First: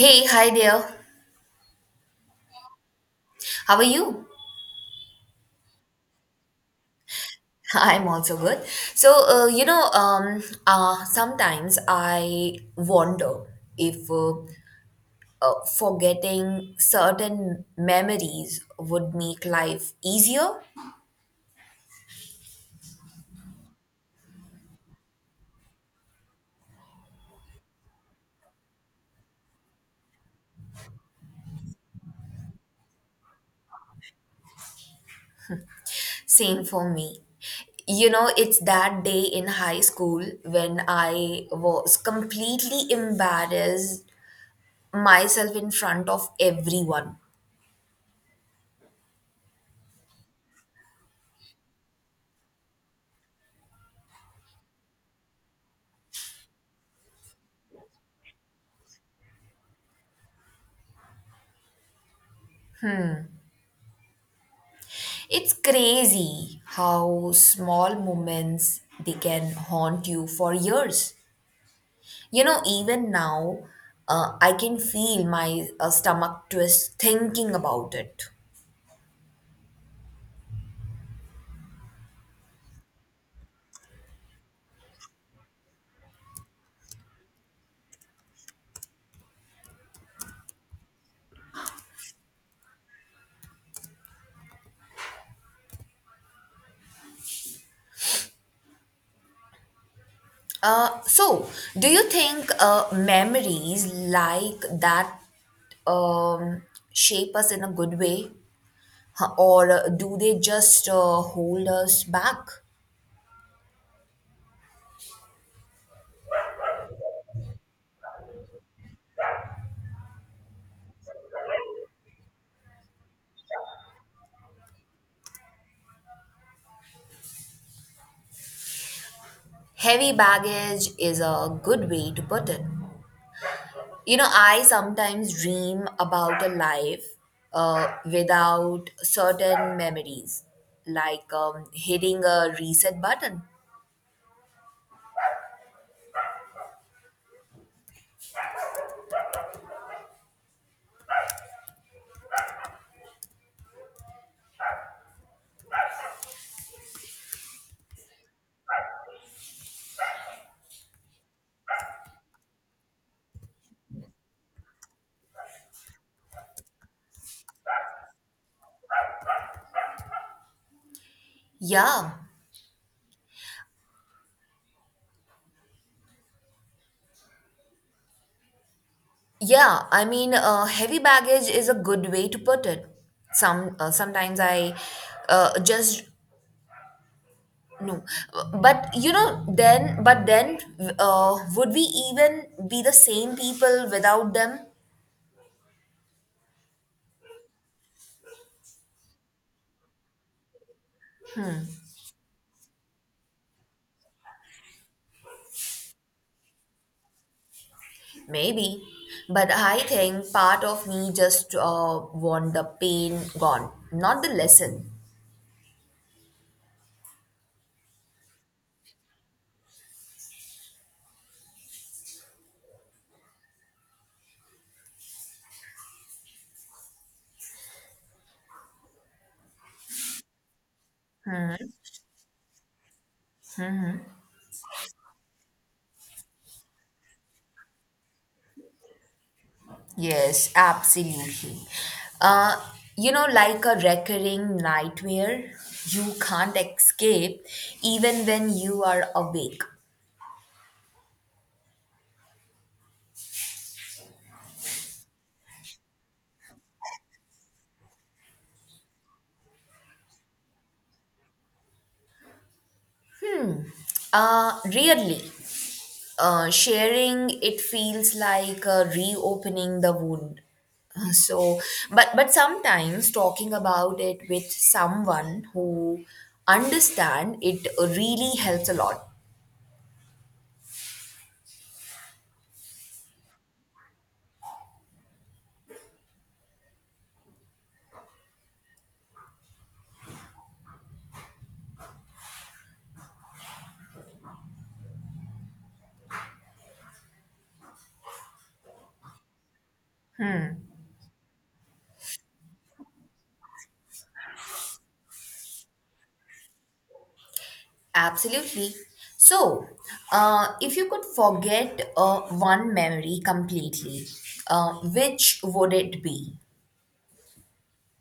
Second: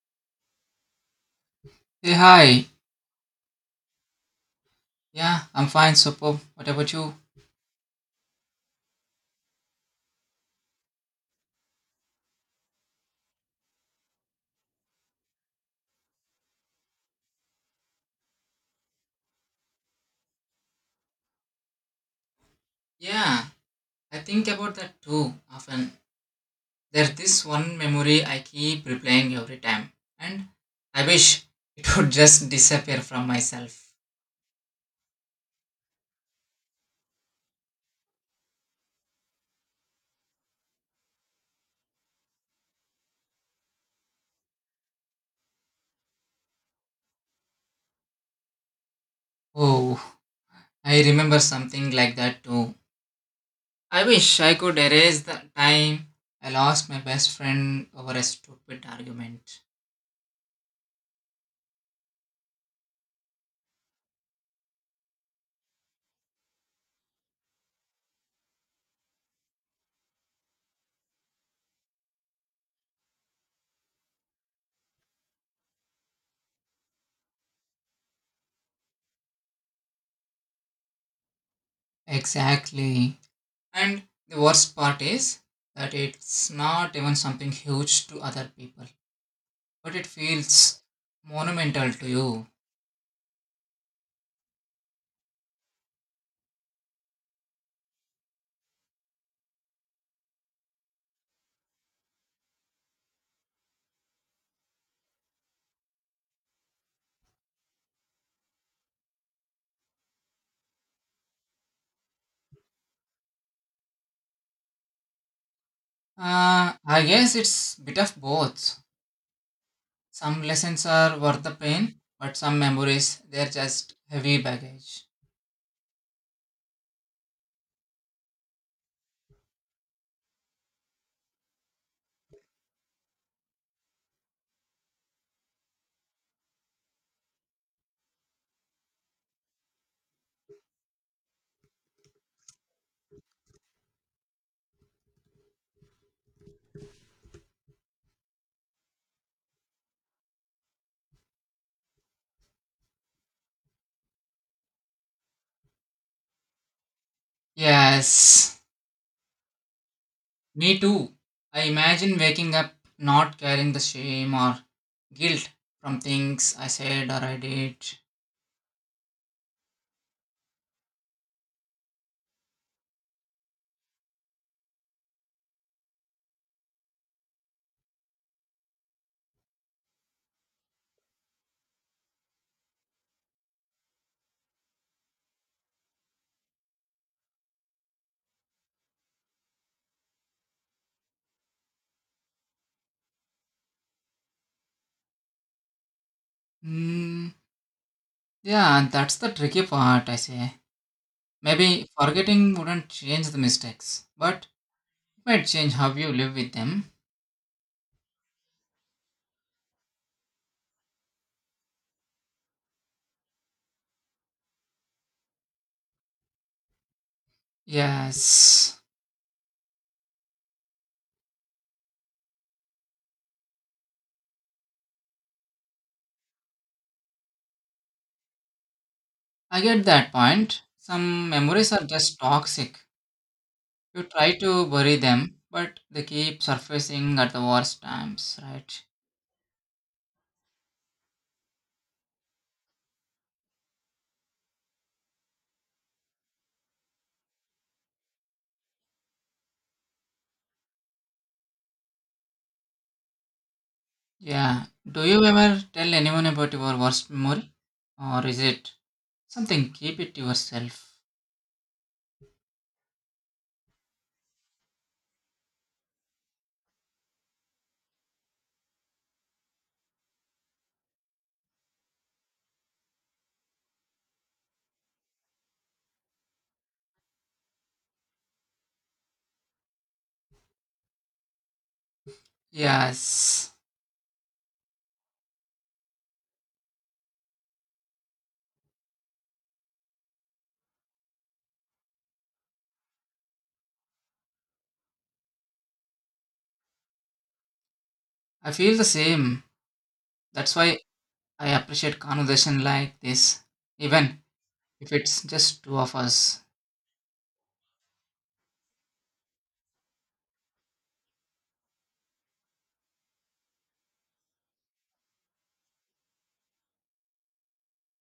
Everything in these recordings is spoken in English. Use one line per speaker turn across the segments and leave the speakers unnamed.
Hey, hi there.
Hey, hi.
How are you?
Yeah, I'm fine, superb. What about you?
I'm also good. Sometimes I wonder if forgetting certain memories would make life easier.
Yeah, I think about that too often. There's this one memory I keep replaying every time, and I wish it would just disappear from myself.
Same for me. You know, it's that day in high school when I was completely embarrassed myself in front of everyone.
Oh, I remember something like that too. I wish I could erase the time I lost my best friend over a stupid argument.
It's crazy how small moments they can haunt you for years. You know, even now, I can feel my stomach twist thinking about it.
Exactly. And the worst part is that it's not even something huge to other people but it feels monumental to you.
Uh, so, do you think memories like that um, shape us in a good way, huh, or do they just hold us back?
I guess it's bit of both. Some lessons are worth the pain, but some memories, they're just heavy baggage.
Heavy baggage is a good way to put it. You know, I sometimes dream about a life without certain memories, like hitting a reset button.
Yes, me too. I imagine waking up not carrying the shame or guilt from things I said or I did.
Yeah, yeah. I mean, heavy baggage is a good way to put it. Sometimes I just no, but you know, then but then would we even be the same people without them?
Hmm. Yeah, that's the tricky part, I say. Maybe forgetting wouldn't change the mistakes, but it might change how you live with them.
Maybe, but I think part of me just want the pain gone, not the lesson.
Yes. I get that point. Some memories are just toxic. You try to bury them, but they keep surfacing at the worst times, right?
Yes, absolutely. Uh, you know, like a recurring nightmare you can't escape even when you are awake.
Yeah. Do you ever tell anyone about your worst memory? Or is it something keep it to yourself?
Really, sharing it feels like reopening the wound. Uh, so but sometimes talking about it with someone who understand it really helps a lot.
Yes. I feel the same. That's why I appreciate conversation like this, even if it's just two of us.
Absolutely, so if you could forget one memory completely, uh, which would it be?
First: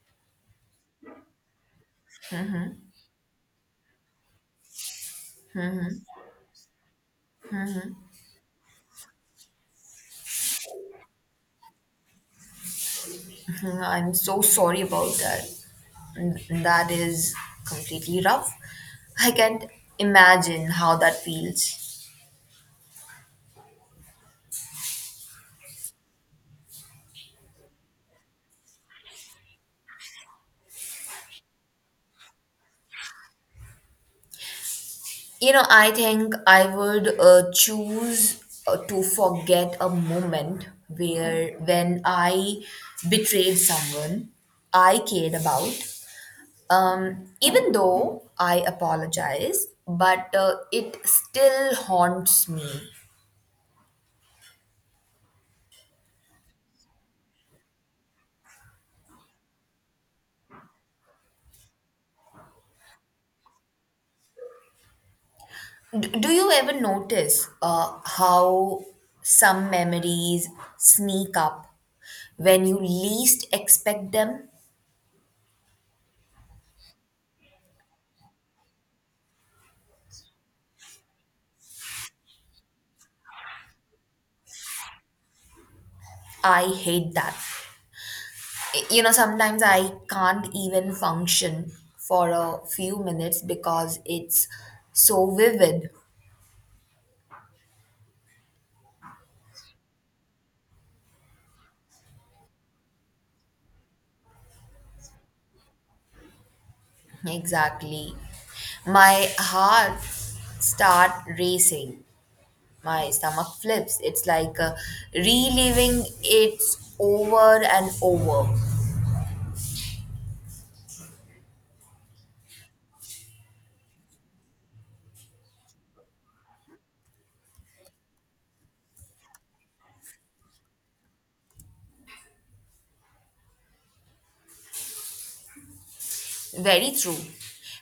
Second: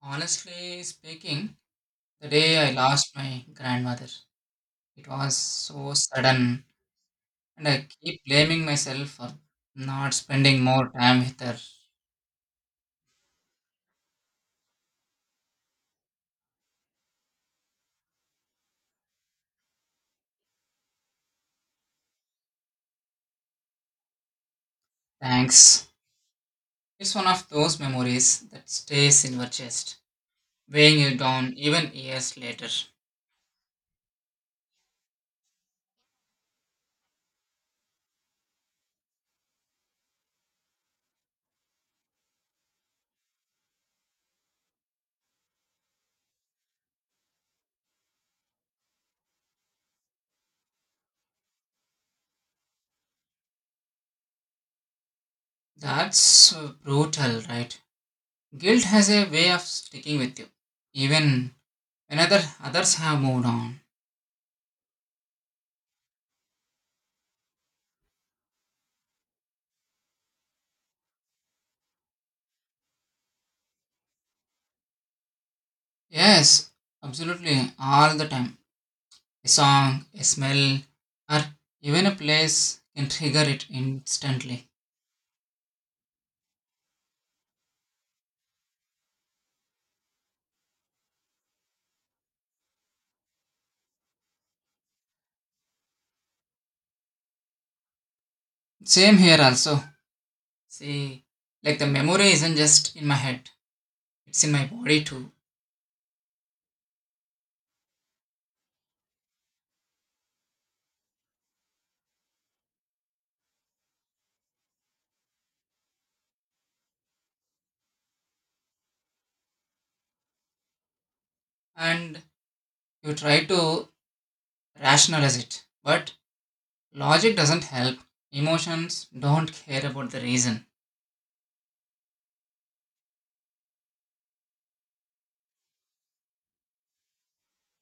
Honestly speaking, the day I lost my grandmother, it was so sudden and I keep blaming myself for not spending more time with her.
Mm, I'm so sorry about that. That is completely rough. I can't imagine how that feels.
Thanks. It's one of those memories that stays in your chest, weighing you down even years later.
You know, I think I would choose to forget a moment where when I betrayed someone I cared about. Even though I apologize, but it still haunts me.
That's brutal, right? Guilt has a way of sticking with you, even when others have moved on.
Do you ever notice how some memories sneak up when you least expect them?
Yes, absolutely, all the time. A song, a smell, or even a place can trigger it instantly.
I hate that. You know, sometimes I can't even function for a few minutes because it's so vivid.
Same here also. See, like the memory isn't just in my head, it's in my body too.
Exactly. My heart start racing. My stomach flips. It's like reliving it over and over.
And you try to rationalize it, but logic doesn't help. Emotions don't care about the reason.
Very true.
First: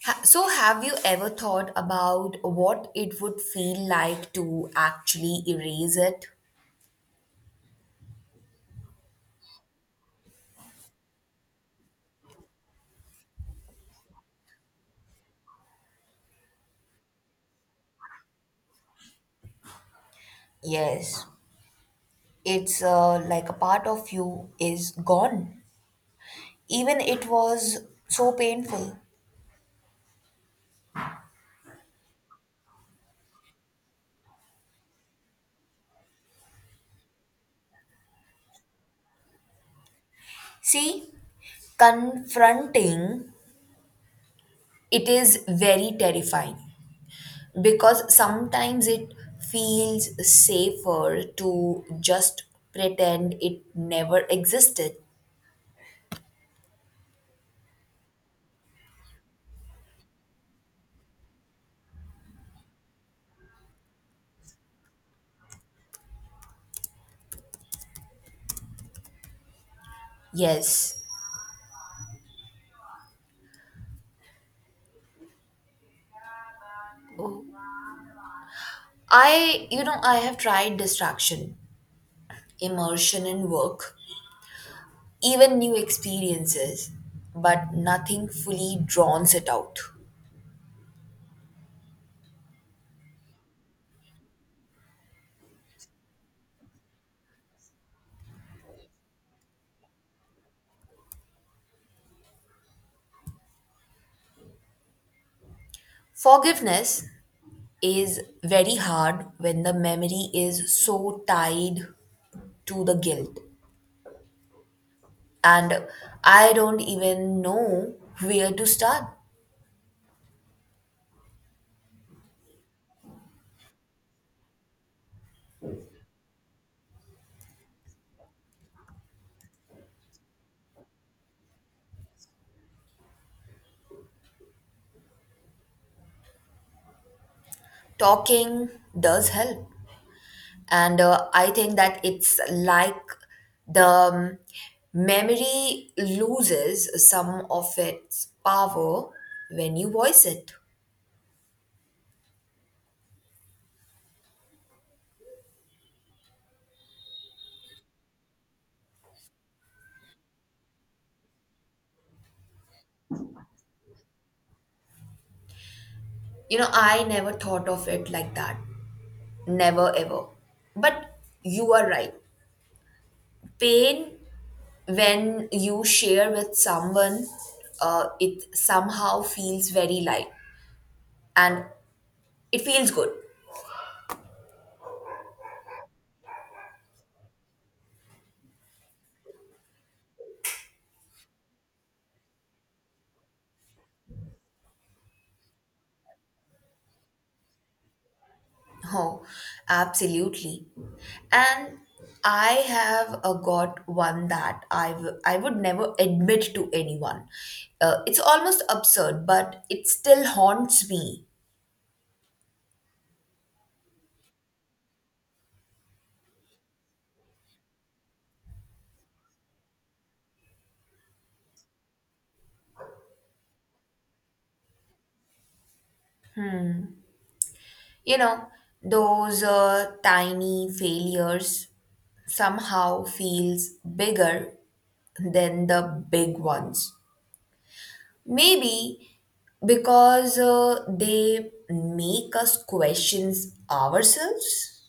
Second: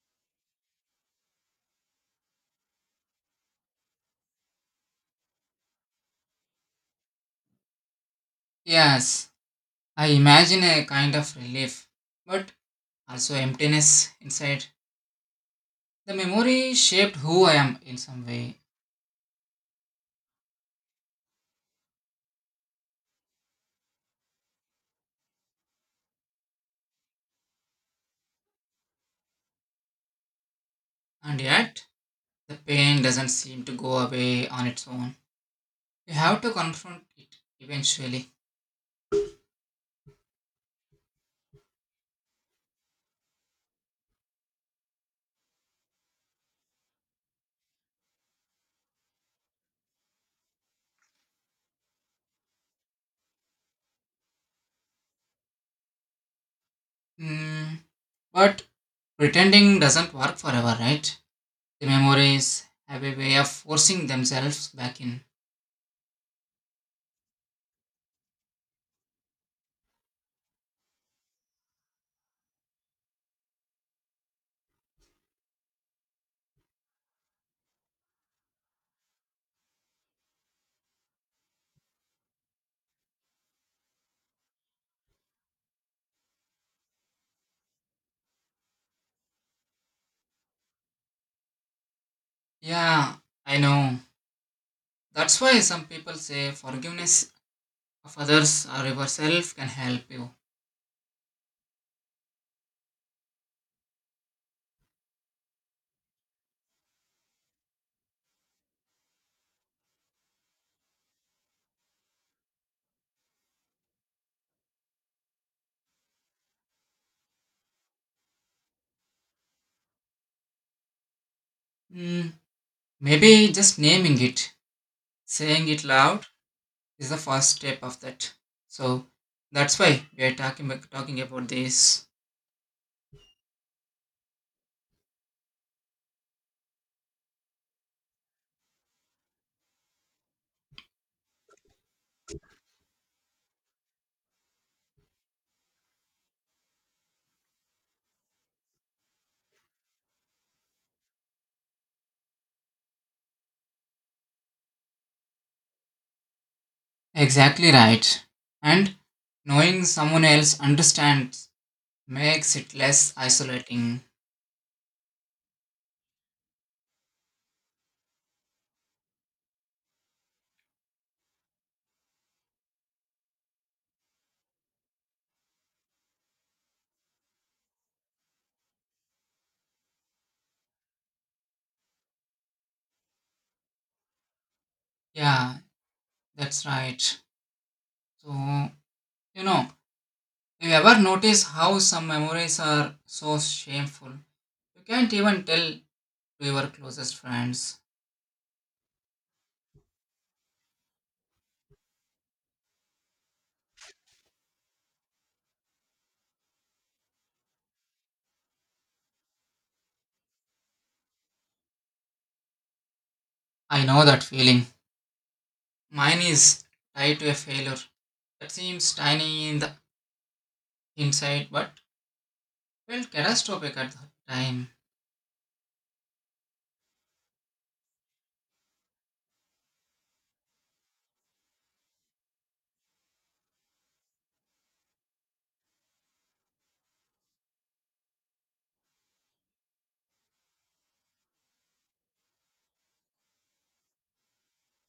So, have you ever thought about what it would feel like to actually erase it?
Yes, I imagine a kind of relief, but also emptiness inside. The memory shaped who I am in some way,
Yes, it's like a part of you is gone. Even it was so painful.
and yet the pain doesn't seem to go away on its own. You have to confront it eventually.
See, confronting, it is very terrifying because sometimes it feels safer to just pretend it never existed.
Hmm. But pretending doesn't work forever, right? The memories have a way of forcing themselves back in.
Yes. I have tried distraction, immersion in work, even new experiences, but nothing fully drowns it out.
Yeah, I know. That's why some people say forgiveness of others or yourself can help you.
Forgiveness is very hard when the memory is so tied to the guilt, and I don't even know where to start.
Hmm, maybe just naming it, saying it loud is the first step of that. So that's why we are talking about this.
Talking does help. And I think that it's like the memory loses some of its power when you voice it.
Exactly right. And knowing someone else understands makes it less isolating.
You know, I never thought of it like that, never ever, but you are right. Pain, when you share with someone, it somehow feels very light, and it feels good.
Yeah, that's right. So, you know, you ever notice how some memories are so shameful? You can't even tell to your closest friends.
Oh, absolutely. And I have got one that I would never admit to anyone. It's almost absurd, but it still haunts me.
I know that feeling. Mine is tied to a failure that seems tiny in the inside but felt catastrophic at that time.
You know, those tiny failures somehow feels bigger than the big ones. Maybe because they make us questions ourselves.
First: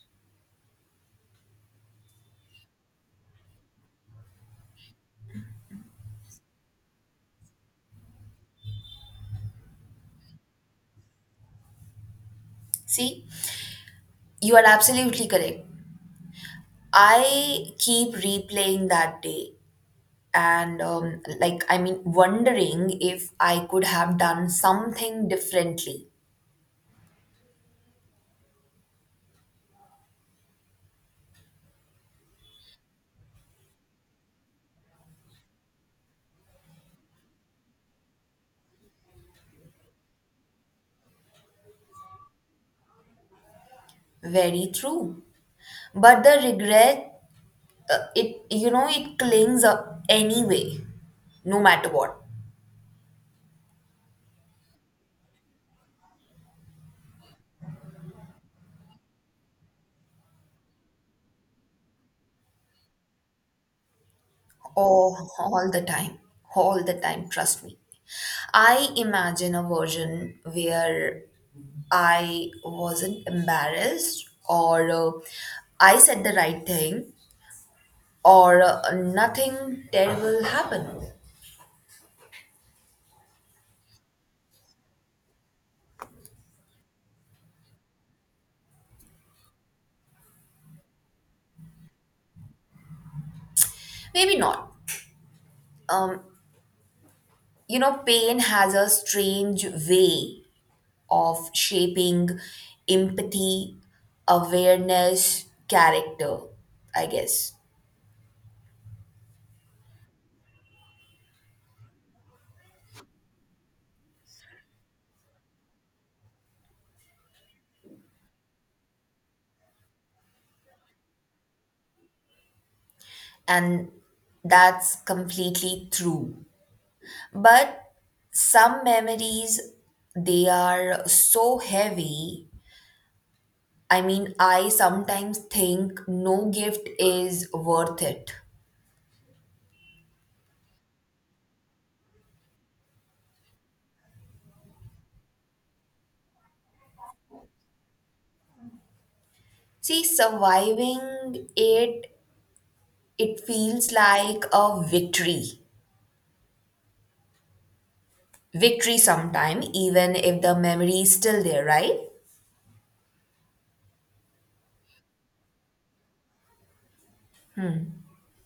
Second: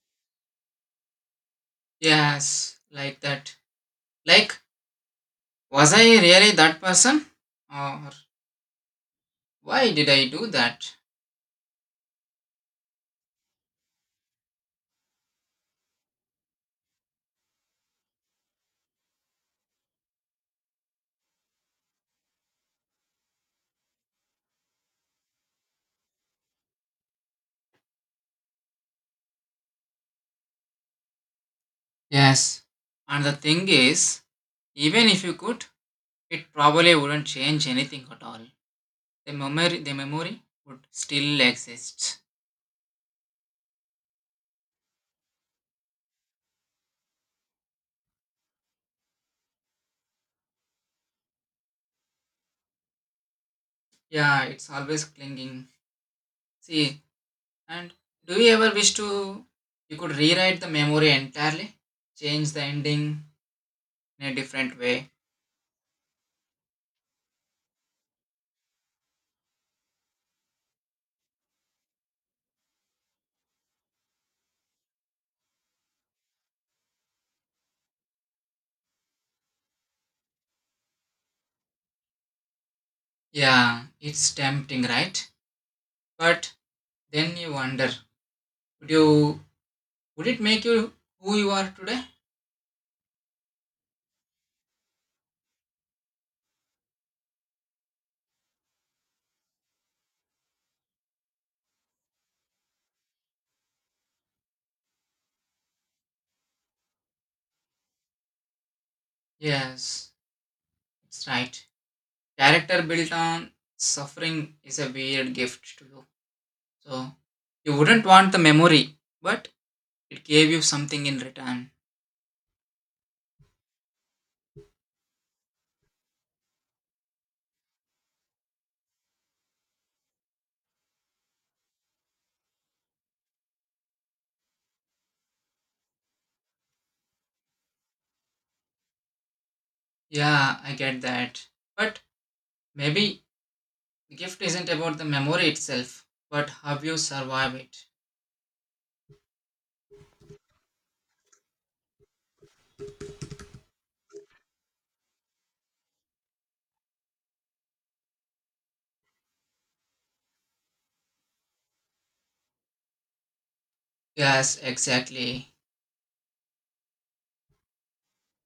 Yes, like that. Like, was I really that person? Or why did I do that?
See, you are absolutely correct. I keep replaying that day and, wondering if I could have done something differently.
Yes. And the thing is, even if you could, it probably wouldn't change anything at all. The memory would still exist.
Very true. But the regret, it clings up anyway, no matter what.
Yeah, it's always clinging. See, and do you ever wish to you could rewrite the memory entirely, change the ending in a different way?
Oh, all the time. All the time, trust me. I imagine a version where I wasn't embarrassed or I said the right thing or nothing terrible happened.
Yeah, it's tempting, right? But then you wonder, would you would it make you who you are today?
Maybe not. Um, you know, pain has a strange way of shaping empathy, awareness, character, I guess.
Yes, it's right. Character built on suffering is a weird gift to you. So you wouldn't want the memory, but it gave you something in return.
And that's completely true. But some memories, they are so heavy. I mean, I sometimes think no gift is worth it.
Yeah, I get that. But maybe the gift isn't about the memory itself, but how you survive it.
See, surviving it, it feels like a victory. Victory sometime, even if the memory is still there, right?
Yes, exactly.